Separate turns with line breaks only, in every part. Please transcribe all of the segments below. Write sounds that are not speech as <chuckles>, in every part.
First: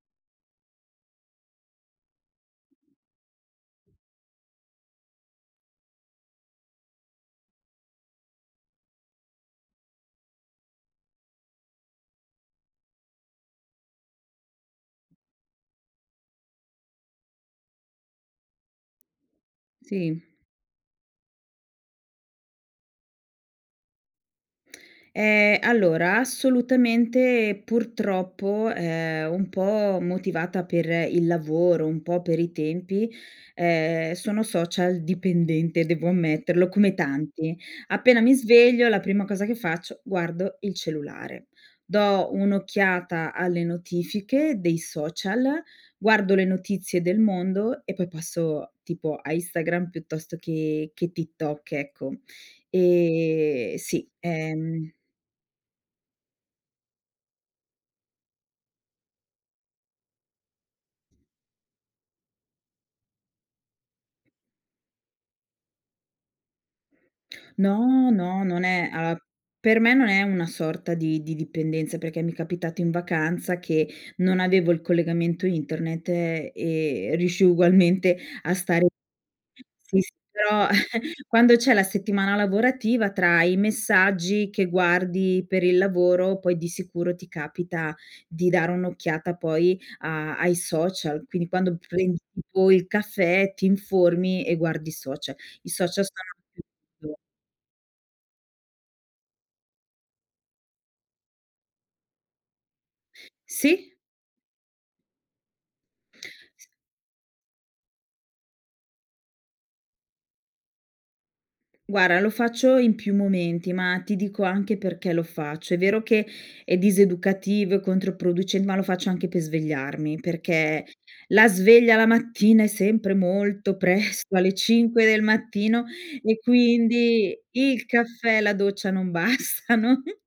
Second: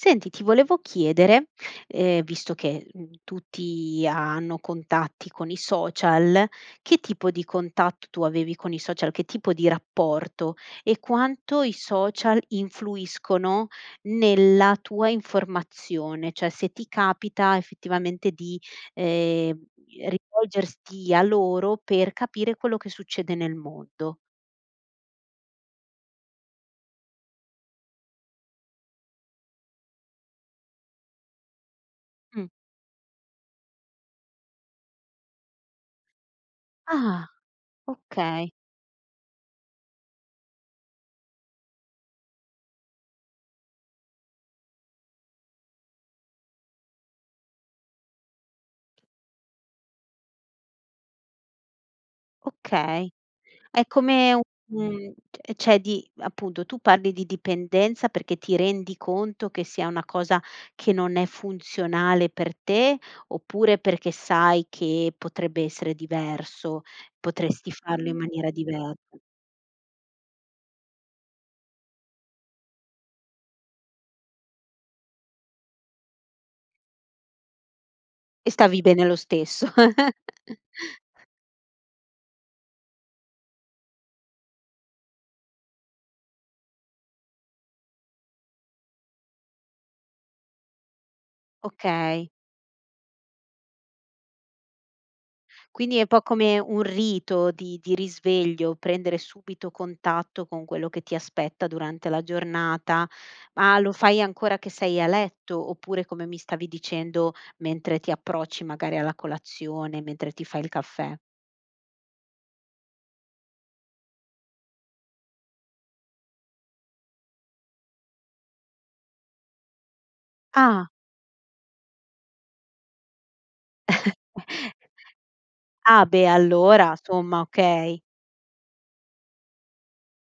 Senti ti volevo chiedere, ehm, visto che, uhm, tutti ha hanno contatti con i social, che tipo di contatto tu avevi con i social, che tipo di rapporto? E quanto i social influiscono nella tua informazione? Cioè se ti capita effettivamente di, ehm,
Sì.
rivolgerti a loro per capire quello che succede nel mondo.
Ehm, allora assolutamente e purtroppo, ehm, un po' motivata per il lavoro, un po' per
Mh.
i tempi, ehm, sono social-dipendente. Devo ammetterlo, come
Ah,
tanti. Appena mi
okay!
sveglio la prima cosa che faccio guardo il cellulare. Do un'occhiata alle notifiche dei social, guardo le notizie del mondo, e poi passo tipo a Instagram piuttosto che che TikTok ecco.
Okay.
Ehm,
È
sì,
come u
ehm
un t cioè di appunto tu parli di dipendenza perché ti rendi conto che sia una cosa che non è funzionale per te oppure perché sai che potrebbe essere diverso, potresti farlo
No,
in
no.
maniera
Non è
diver
uhm, per me non è una sorta di di dipendenza perché mi è capitato in vacanza che non avevo il collegamento internet e riuscii ugualmente
E
a
stavi
stare
bene lo stesso.
sì s però
<giggles>
<chuckles> quando c'è la settimana lavorativa tra i messaggi che guardi per il lavoro poi di sicuro ti capita di dare un'occhiata poi a ai social. Quindi quando prendi
Okay.
tipo il caffè, ti informi e guardi i social. I
Quindi è
social
un po'
sono.
come un
<unintelligible>
rito di di risveglio prendere subito contatto con quello che ti aspetta durante la giornata. Ma
Sì.
lo fai ancora che sei a letto, oppure come mi stavi
S
dicendo, mentre ti approcci magari alla colazione, mentre ti fai il caffè?
Guarda lo faccio in più momenti, ma ti dico anche perché lo faccio. È vero che, è diseducativo e controproduce ma lo faccio anche per svegliarmi. Perché
Ah.
la sveglia la mattina è sempre molto
<chuckles>
presto, alle 5 del mattino,
Ah beh,
e
allora
quindi
somma,
il
okay.
caffè e la doccia non bastano. <chuckles>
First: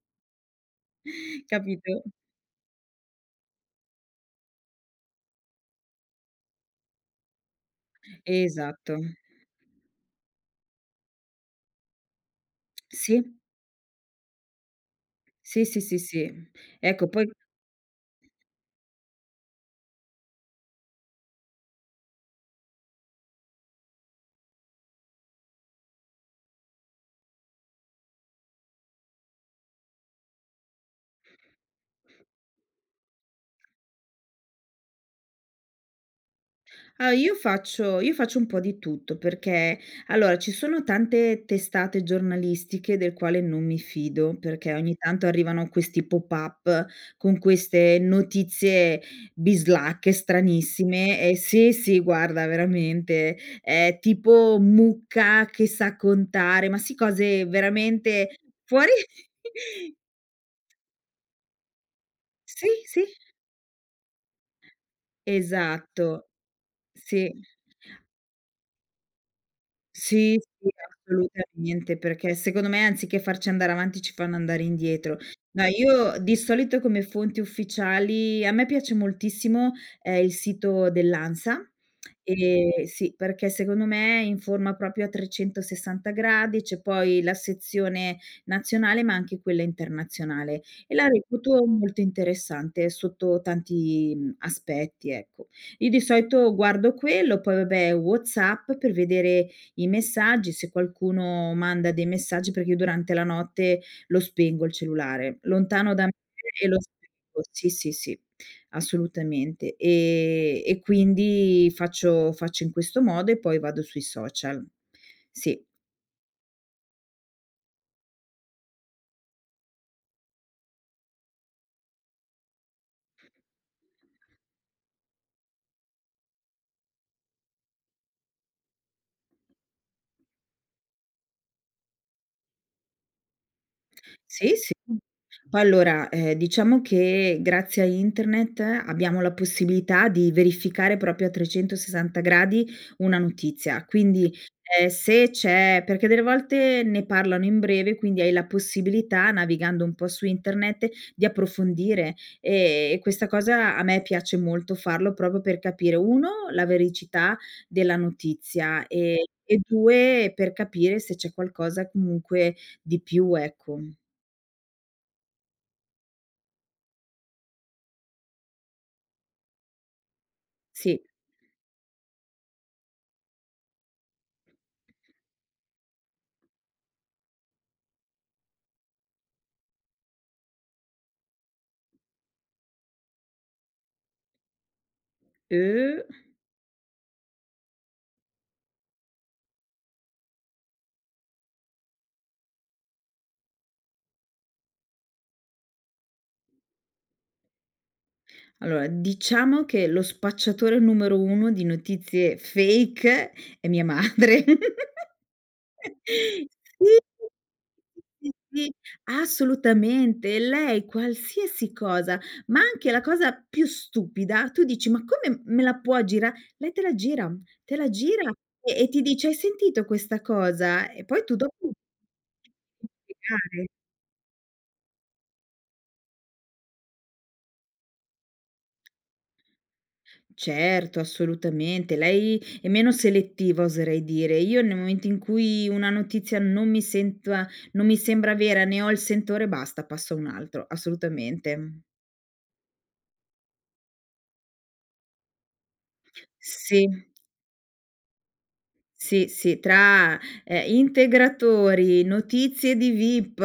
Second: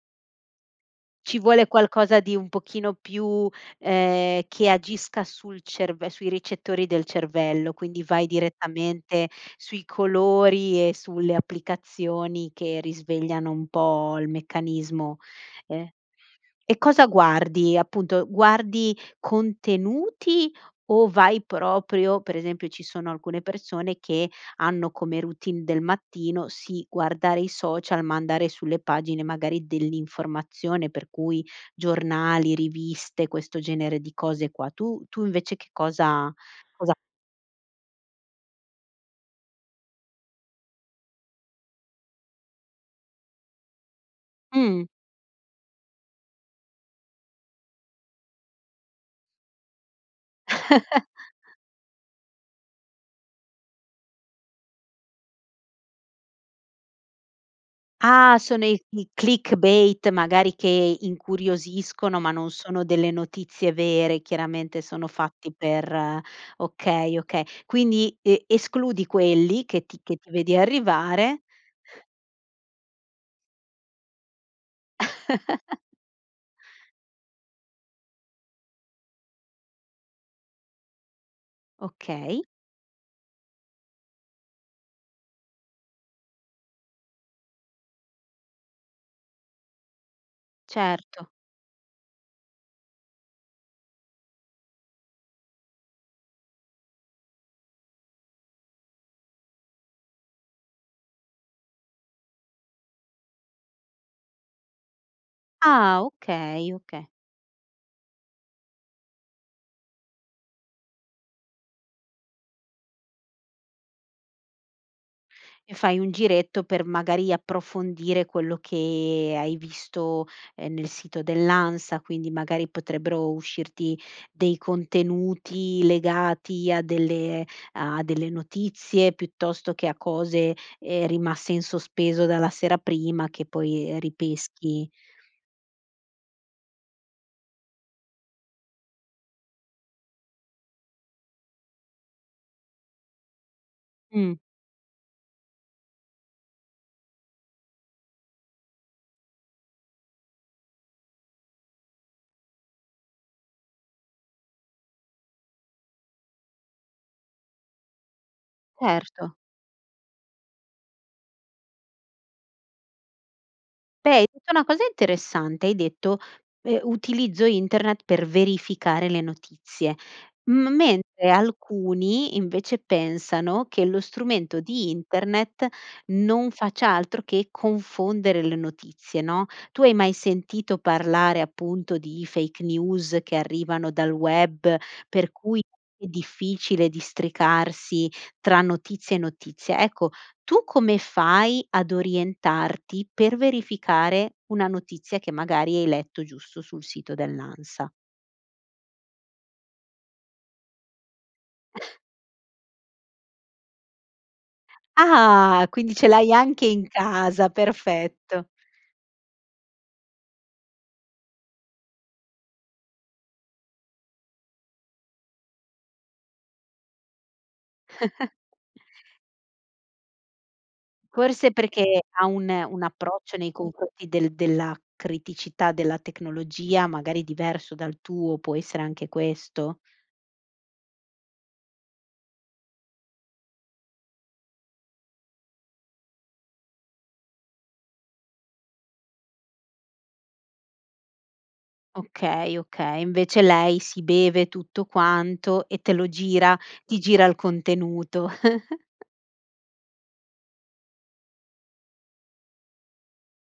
Ci vuole
Capito?
qualcosa di un pochino più, ehm, che agisca sul cerv sui ricettori del cervello, quindi vai
Esatto.
direttamente sui colori, e sulle applicazioni che
Sì.
risvegliano un po' il meccanismo.
Sì, sì,
Ehm
sì, sì.
e cosa
Ecco poi
guardi, appunto guardi contenuti, o vai proprio per esempio ci sono alcune persone, che hanno come routine del mattino, sì, guardare i social, ma andare sulle pagine magari dell'informazione, per cui giornali, riviste, questo genere di cose qua, tu tu invece che cosa cosa
Ah, io faccio io faccio un po' di tutto, perché allora ci sono tante testate giornalistiche del quale non mi fido. Perché
Mh.
ogni tanto arrivano questi pop-up con queste notizie bislacche, stranissime e
<chuckles>
se sì, guarda veramente è tipo mucca che sa contare, ma si cose veramente
Ah, sono i
fuori
clickbait, magari
<chuckles>
che incuriosiscono, ma non
Sì,
sono
sì.
delle notizie vere, chiaramente sono fatti per
Esatto.
okay,
Sì.
okay. Quindi e escludi quelli che ti che ti
Sì,
vedi
sì
arrivare
assolutamente. Perché secondo me anziché farci andare avanti ci fanno andare indietro. No,
<chuckles>
io di solito come fonti ufficiali a me piace moltissimo, ehm, il sito dell'ANSA,
Okay.
ehm, sì, perché secondo me è in forma proprio a 360 gradi, c'è poi la sezione nazionale, ma anche quella internazionale, e la
Certo.
reputo molto interessante, sotto tanti, uhm, aspetti ecco. Io di solito guardo quello, poi vabbè WhatsApp, per vedere i messaggi se qualcuno manda dei messaggi, perché io durante la notte lo spengo il cellulare. Lontano
Ah,
da me e
okay,
lo
okay.
spengo sì, sì, sì assolutamente. Ehm, e quindi faccio faccio in questo modo e poi vado sui social. Sì.
E fai un giretto per, magari, approfondire quello che hai visto, ehm, nel sito dell'ANSA, quindi magari potrebbero uscirti dei contenuti legati a delle a delle notizie, piuttosto che a cose, ehm, rimaste in sospeso dalla sera prima che poi
Sì, sì.
ripeschi.
Poi allora, ehm, diciamo che, grazie a internet abbiamo la possibilità di verificare proprio a 360 gradi una notizia, quindi,
Mh.
ehm, se c'è perché delle volte ne parlano in breve, quindi hai la possibilità, navigando un po' su internet, di approfondire e e questa cosa a me piace molto farlo, proprio per capire: 1 la veridicità della notizia, e
Certo.
e 2 per capire se c'è qualcosa, comunque, di più ecco.
Beh, hai detto una cosa interessante, hai detto: "Eh utilizzo internet per verificare le notizie". M
Sì.
mentre alcuni invece pensano che lo strumento di internet non faccia altro che confondere le notizie, no? Tu hai mai sentito parlare appunto di fake news che arrivano dal web, per cui
Uh.
è difficile districarsi tra notizie e notizie. Ecco, tu come fai ad orientarti, per verificare una notizia che magari hai letto giusto sul sito dell'ANSA?
Allora, diciamo che lo spacciatore numero 1 di notizie fake è mia madre. <giggles>
Ah quindi ce l'hai
<chuckles>
anche in
Sì,
casa,
sì,
perfetto.
sì assolutamente, lei qualsiasi cosa, ma anche la cosa più stupida, tu dici: "Ma come me la puoi gira", lei te la gira uhm, te la gira,
<chuckles>
e e ti dice: "Hai sentito questa cosa?", E poi tu
Forse
dopo
perché, ha un un approccio nei
<unintelligible>
confronti del della criticità della tecnologia, magari diverso dal tuo, può essere anche questo?
Certo, assolutamente. Lei è meno selettiva oserei dire. Io nel momento in cui, una notizia non mi sento a non mi sembra vera, ne ho il sentore, basta, passo a un altro, assolutamente, uhm
Okay, okay. Invece lei sì beve tutto quanto, e te lo gira
Sì.
ti gira il contenuto. <chuckles>
Sì, sì. Tra, eh, integratori, notizie di vip,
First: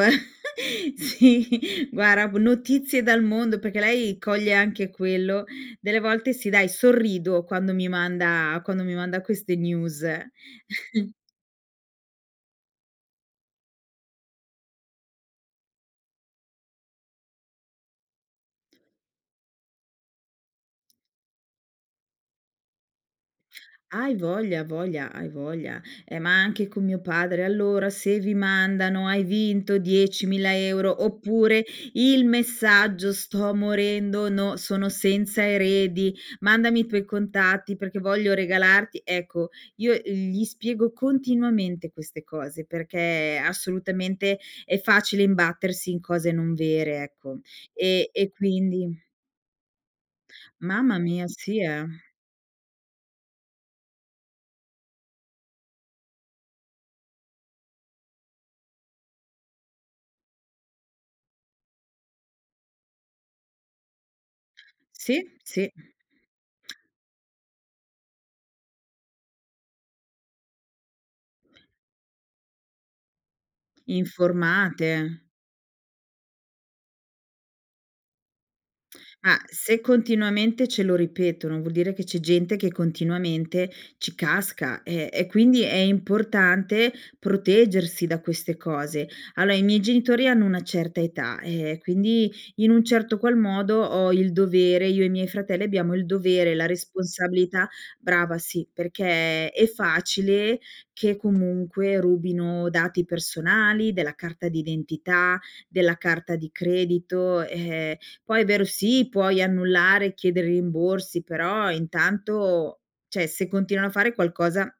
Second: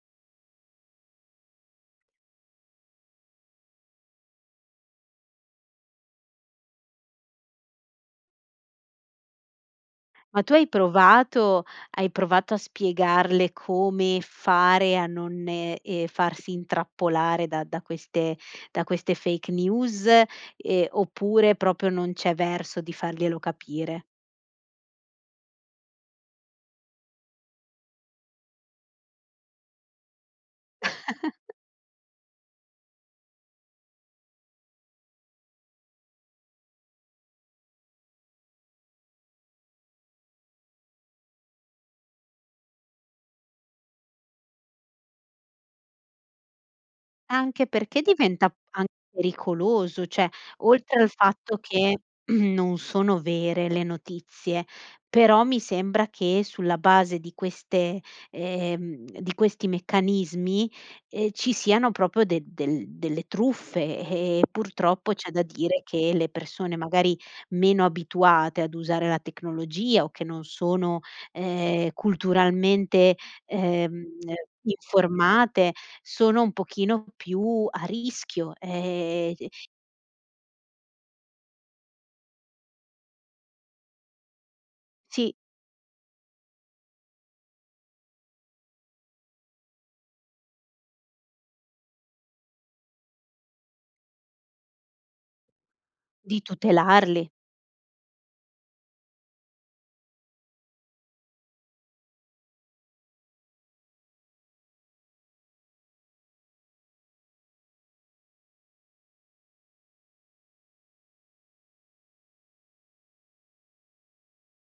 <chuckles> sì, guarda b notizie dal mondo, perché lei coglie anche quello. Delle volte, sì, dai, sorrido quando mi manda quando mi manda queste news.
Ma tu hai
<chuckles>
provato hai provato a spiegarle come fare a non e ehm, farsi intrappolare, da da queste da queste fake news ehm, oppure proprio non c'è verso di farglielo capire?
Hai voglia voglia, hai voglia. Ehm, ma anche con mio padre: "Allora, se vi mandano, hai vinto 10000 €,
<chuckles>
oppure il messaggio sto morendo no sono senza eredi, mandami i tuoi contatti perché voglio regalarti", ecco io gli spiego continuamente queste cose, perché assolutamente, è facile imbattersi in cose non vere ecco.
Anche perché
E e
diventa, anche
quindi
pericoloso. Cioè,
Mamma
oltre al
mia,
fatto
sì, eh.
che <clears throat> non sono vere le notizie, però mi sembra che, sulla base di queste ehm, di questi meccanismi, ehm, ci siano proprio del delle delle truffe. E purtroppo
Sì,
c'è da
sì.
dire che le persone magari meno abituate ad usare la tecnologia, o che non sono, ehm, culturalmente, ehm,
Informate.
informate sono un pochino più a rischio, ehm
Ah, se continuamente ce lo ripetono, vuol dire che c'è gente che continuamente ci casca. E e
Sì.
quindi è importante proteggersi da queste cose. Allora, i miei genitori hanno una certa età, eh, quindi in un certo qual modo, ho il dovere io e i miei fratelli, abbiamo il
Di
dovere, la
tutelarli.
responsabilità brava sì, perché è facile che comunque rubino dati personali: della carta d'identità, della carta di credito. Eh, poi è vero, sì, puoi annullare, chiedere rimborsi, però intanto cioè se continuano a fare qualcosa,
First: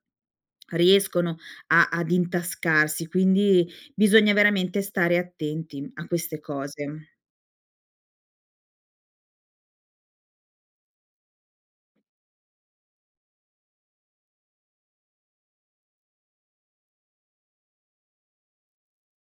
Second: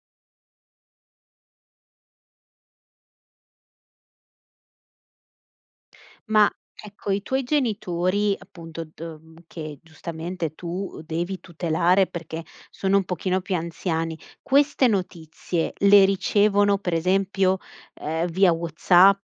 riescono a ad intascarsi, quindi bisogna veramente stare attenti a queste
Ma
cose.
ecco, i tuoi genitori appunto, do che giustamente tu devi tutelare, perché sono un pochino più anziani. Queste notizie, le ricevono pre esempio, ehm, via WhatsApp,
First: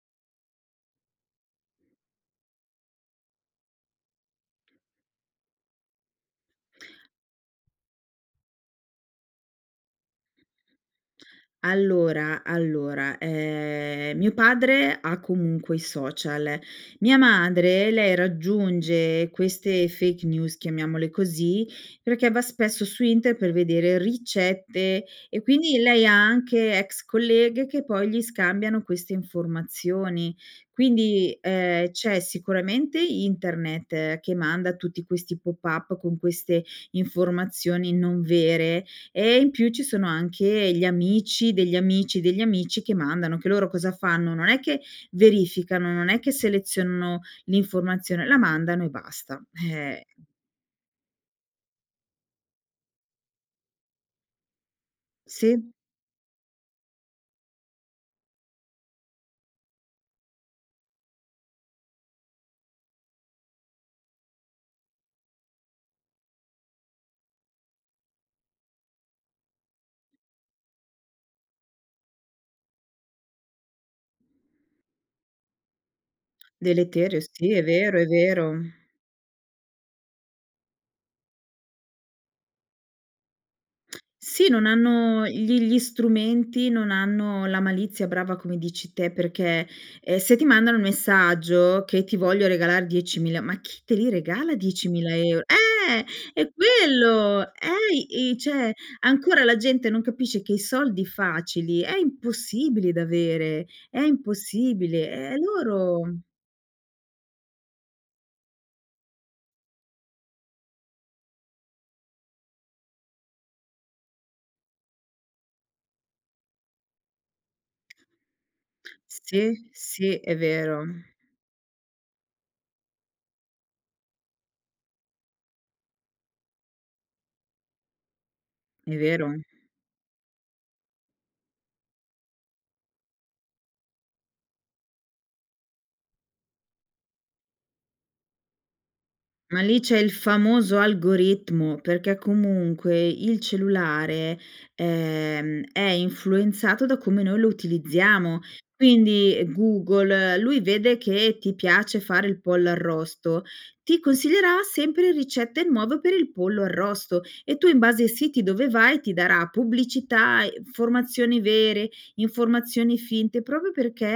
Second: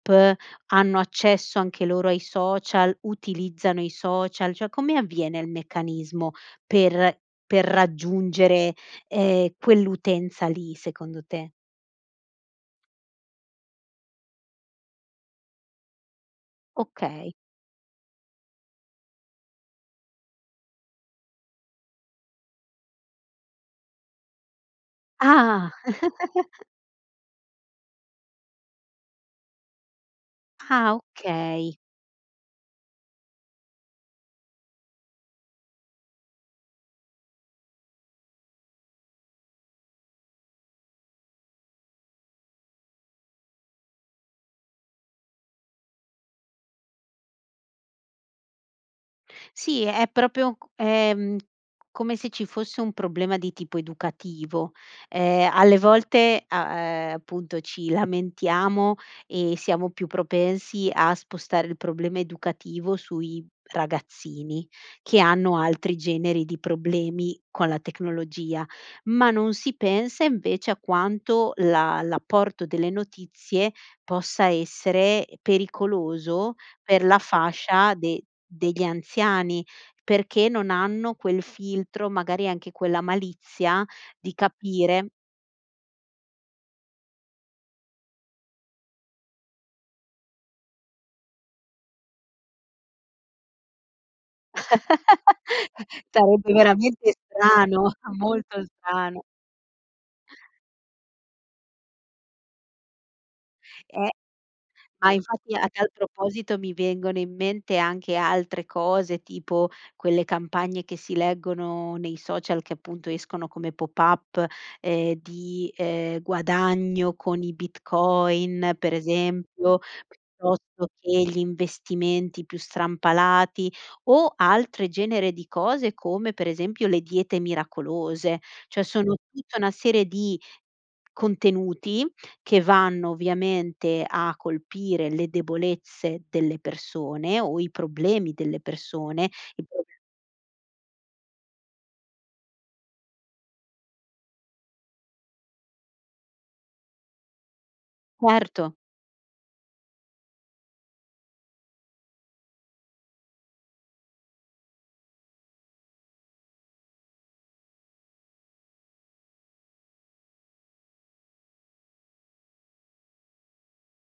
hanno accesso anche loro ai social? Utilizzano i social? Cioè come avviene il meccanismo per per raggiungere, ehm, quell'utenza lì, secondo te?
Allora, allora, ehm, mio padre ha comunque i social, mia
Okay.
madre, lei raggiunge queste fake news chiamiamole così. Perché va spesso su internet, per vedere ricette, e
Ah.
quindi lei ha
<chuckles>
anche ex colleghe che poi gli scambiano queste informazioni.
Ah,
Quindi,
okay.
ehm, c'è sicuramente internet, che manda tutti questi pop-up con queste informazioni non vere, e in più ci sono anche gli amici, degli amici, degli amici che mandano anche loro cosa fanno, non è che verificano, non è che selezionano l'informazione, la mandano e basta
Sì,
eh
è proprio c è, mhmm, come se ci fosse un problema di tipo educativo, ehm,
Sì.
alle volte a ehm, appunto ci lamentiamo, e siamo più propensi a spostare il problema educativo sui ragazzini, che hanno altri generi di problemi con la tecnologia, ma non si pensa invece a quanto la l'apporto delle notizie, possa essere pericoloso per la
Deleterio, sì è
fascia
vero, è
de
vero.
degli anziani, perché non hanno quel filtro, magari anche quella malizia di
Sì, non
capire
hanno gli gli strumenti non hanno la malizia brava come dici te, perché, ehm, se ti mandano un messaggio, che ti voglio regalare 10000, ma chi te li regala 10000 eur
<laughs>
eh è
Sarebbe veramente
quello,
strano,
eh i
molto
c'è
strano.
ancora la gente non capisce che i soldi facili, è impossibile da avere, è
Eh, ma
impossibile e
infatti a tal
loro
proposito, mi vengono in mente anche altre cose, tipo quelle campagne che si leggono nei social, che appunto escono come pop-up ehm, di, ehm, guadagno con i Bitcoin, per
Sì,
esempio,
sì è vero.
piuttosto che gli investimenti più strampalati. O altro genere di cose, come per esempio le diete miracolose. Cioè
È
sono
vero.
tutta una serie di contenuti, che vanno ovviamente a colpire le debolezze delle persone, o i problemi delle persone
Ma lì
<unintelligible>
c'è il famoso algoritmo, perché comunque il cellulare, ehm, è influenzato da come noi lo utilizziamo.
Certo.
Quindi Google, lui vede che ti piace fare il pollo arrosto, ti consiglierà sempre ricette nuove per il pollo arrosto. E tu in base ai siti dove vai, ti darà pubblicità e informazioni vere, informazioni finte, proprio perché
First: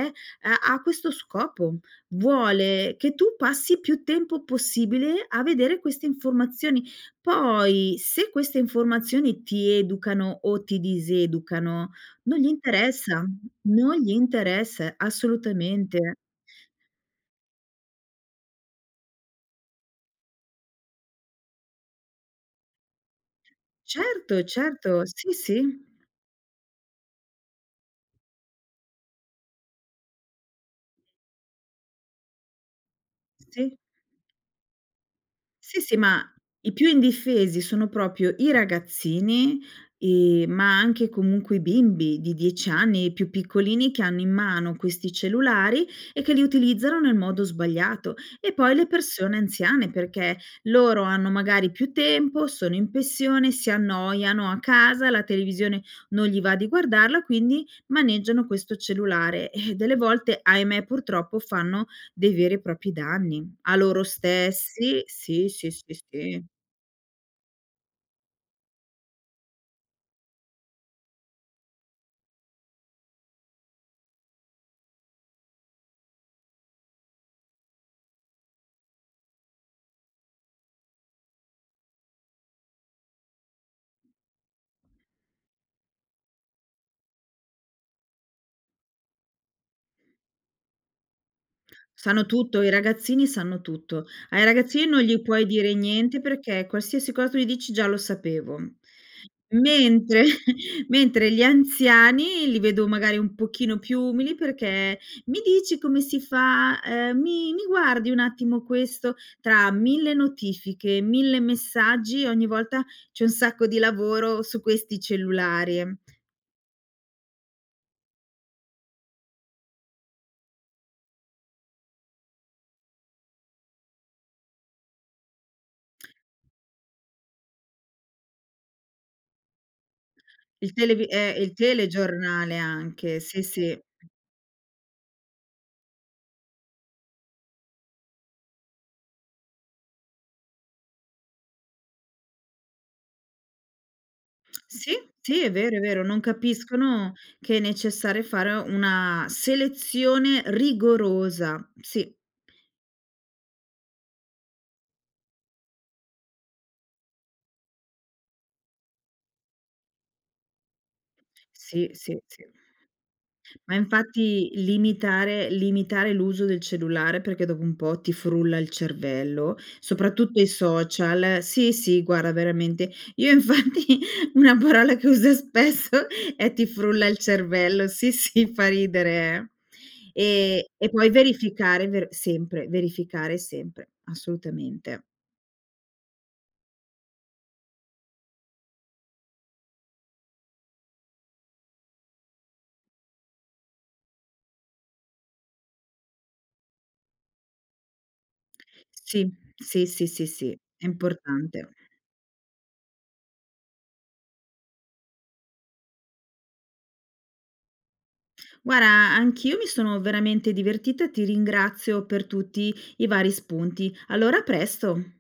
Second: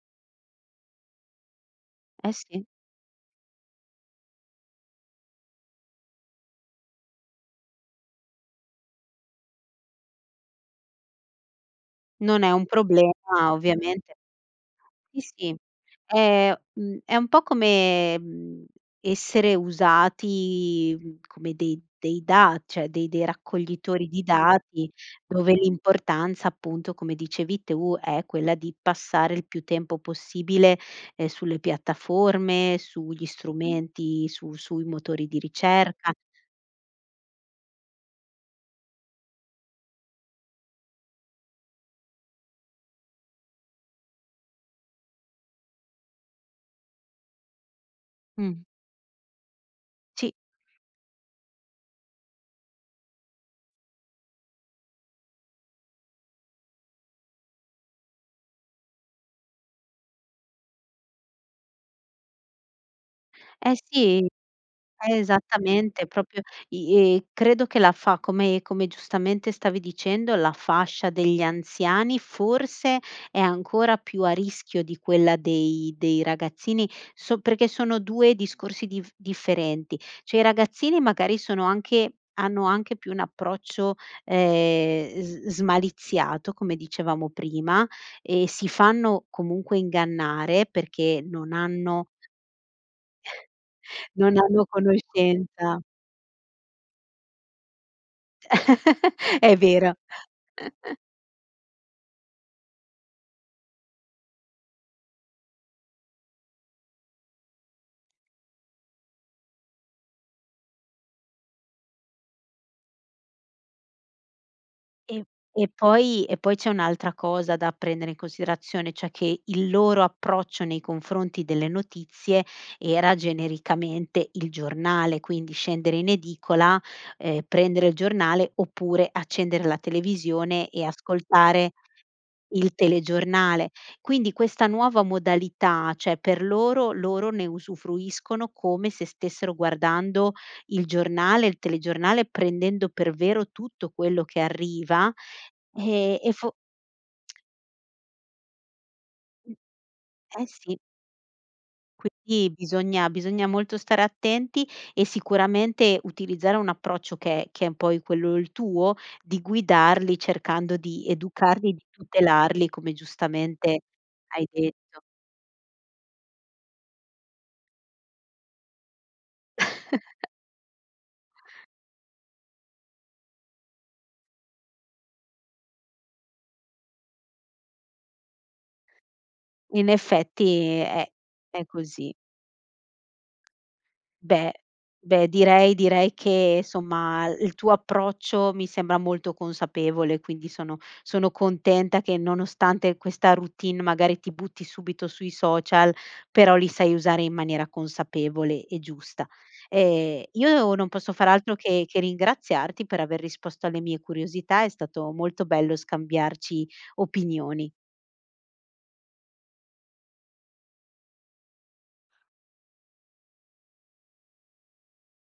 ha ha questo scopo.
Eh sì.
Vuole che tu passi più tempo possibile a vedere queste informazioni, poi se queste informazioni ti educano o ti diseducano non
Non
gli
è un problema
interessa, non gli
ovviamente
interessa
sì, sì,
assolutamente.
è, mhmm, è un po' come, mhmm, essere usati, uhm, come dei dei dati cioè dei dei raccoglitori di
Certo,
dati,
certo, sì,
dove
sì.
l'importanza, appunto, come dicevi tu è quella di passare il più tempo possibile, ehm, sulle piattaforme, sugli
Sì.
strumenti, su sui motori di
Sì, sì
ricerca
ma, i più indifesi sono proprio i ragazzini, ehm, ma anche comunque i bimbi, di 10 anni i più piccolini, che hanno in mano questi cellulari, e che li utilizzano nel modo sbagliato, e
Mh.
poi le persone anziane,
Sì.
perché loro hanno magari più tempo, sono in pensione, si annoiano a casa, la televisione non gli va di guardarla, quindi maneggiano questo cellulare. Eh, delle volte, ahimè, purtroppo fanno dei veri e propri danni,
Eh
a loro
sì.
stessi Sì, sì, sì,
Esattamente, proprio
sì.
i e credo che la fa come come giustamente stavi dicendo, la fascia degli anziani forse è ancora più a rischio di quella dei dei ragazzini, so perché sono 2 discorsi diff differenti cioè i ragazzini magari sono anche hanno anche più un approccio, ehm, s smaliziato come dicevamo prima, e si fanno comunque ingannare perché non hanno
Sanno tutto, i ragazzini sanno tutto.
<chuckles> non
Ai
hanno
ragazzini non gli puoi dire
conoscenza
niente, perché, qualsiasi cosa tu gli dici: "Già lo sapevo".
<chuckles> È vero.
Mentre
<chuckles>
mentre gli anziani, li vedo magari un pochino più umili, perché: "Mi dici come si fa, ehm, mi mi guardi un attimo questo". Tra 1000 notifiche, 1000 messaggi, ogni volta c'è un sacco di lavoro su questi
E e
cellulari.
poi e poi c'è un'altra cosa da prendere in considerazione, cioè che il loro approccio nei confronti delle notizie, era genericamente il giornale, quindi scendere in edicola, ehm, prendere il giornale, oppure accendere la televisione
Il
e
televi eh, il
ascoltare
telegiornale
il
anche, sì,
telegiornale.
sì.
Quindi questa nuova modalità, cioè per loro loro ne usufruiscono, come se stessero guardando il giornale, il telegiornale, prendendo per vero tutto quello che
Sì,
arriva,
sì è vero, è vero,
ehm,
non
e fo
capiscono che è necessario fare una selezione
Eh sì.
rigorosa. Sì.
Quindi bisogna bisogna molto stare attenti, e sicuramente utilizzare un approccio che è che è un po' quello il tuo di guidarli cercando di educarli e di
Sì, sì, sì.
tutelarli, come
Ma
giustamente hai
infatti,
detto.
limitare limitare l'uso del cellulare, perché dopo un po' ti frulla il cervello,
<chuckles>
soprattutto i social sì, sì guarda veramente, io infatti una parola che uso spesso è ti frulla il cervello sì, sì, fa ridere,
In
eh. Ehm,
effetti
e
è
poi
è
verificare ver
così.
sempre, verificare sempre,
Beh
assolutamente.
beh direi direi che somma, il l tuo approccio mi sembra molto consapevole, quindi sono sono contenta che nonostante questa routine, magari ti butti subito sui social, però li sai usare in maniera consapevole e giusta.
Sì, sì, sì,
Ehm,
sì, sì,
io
è
non posso far altro
importante.
che che ringraziarti per aver risposto alle mie curiosità, è stato molto bello scambiarci opinioni.
Guarda anch'io mi sono veramente divertita, ti ringrazio per tutti i vari spunti. Allora a presto.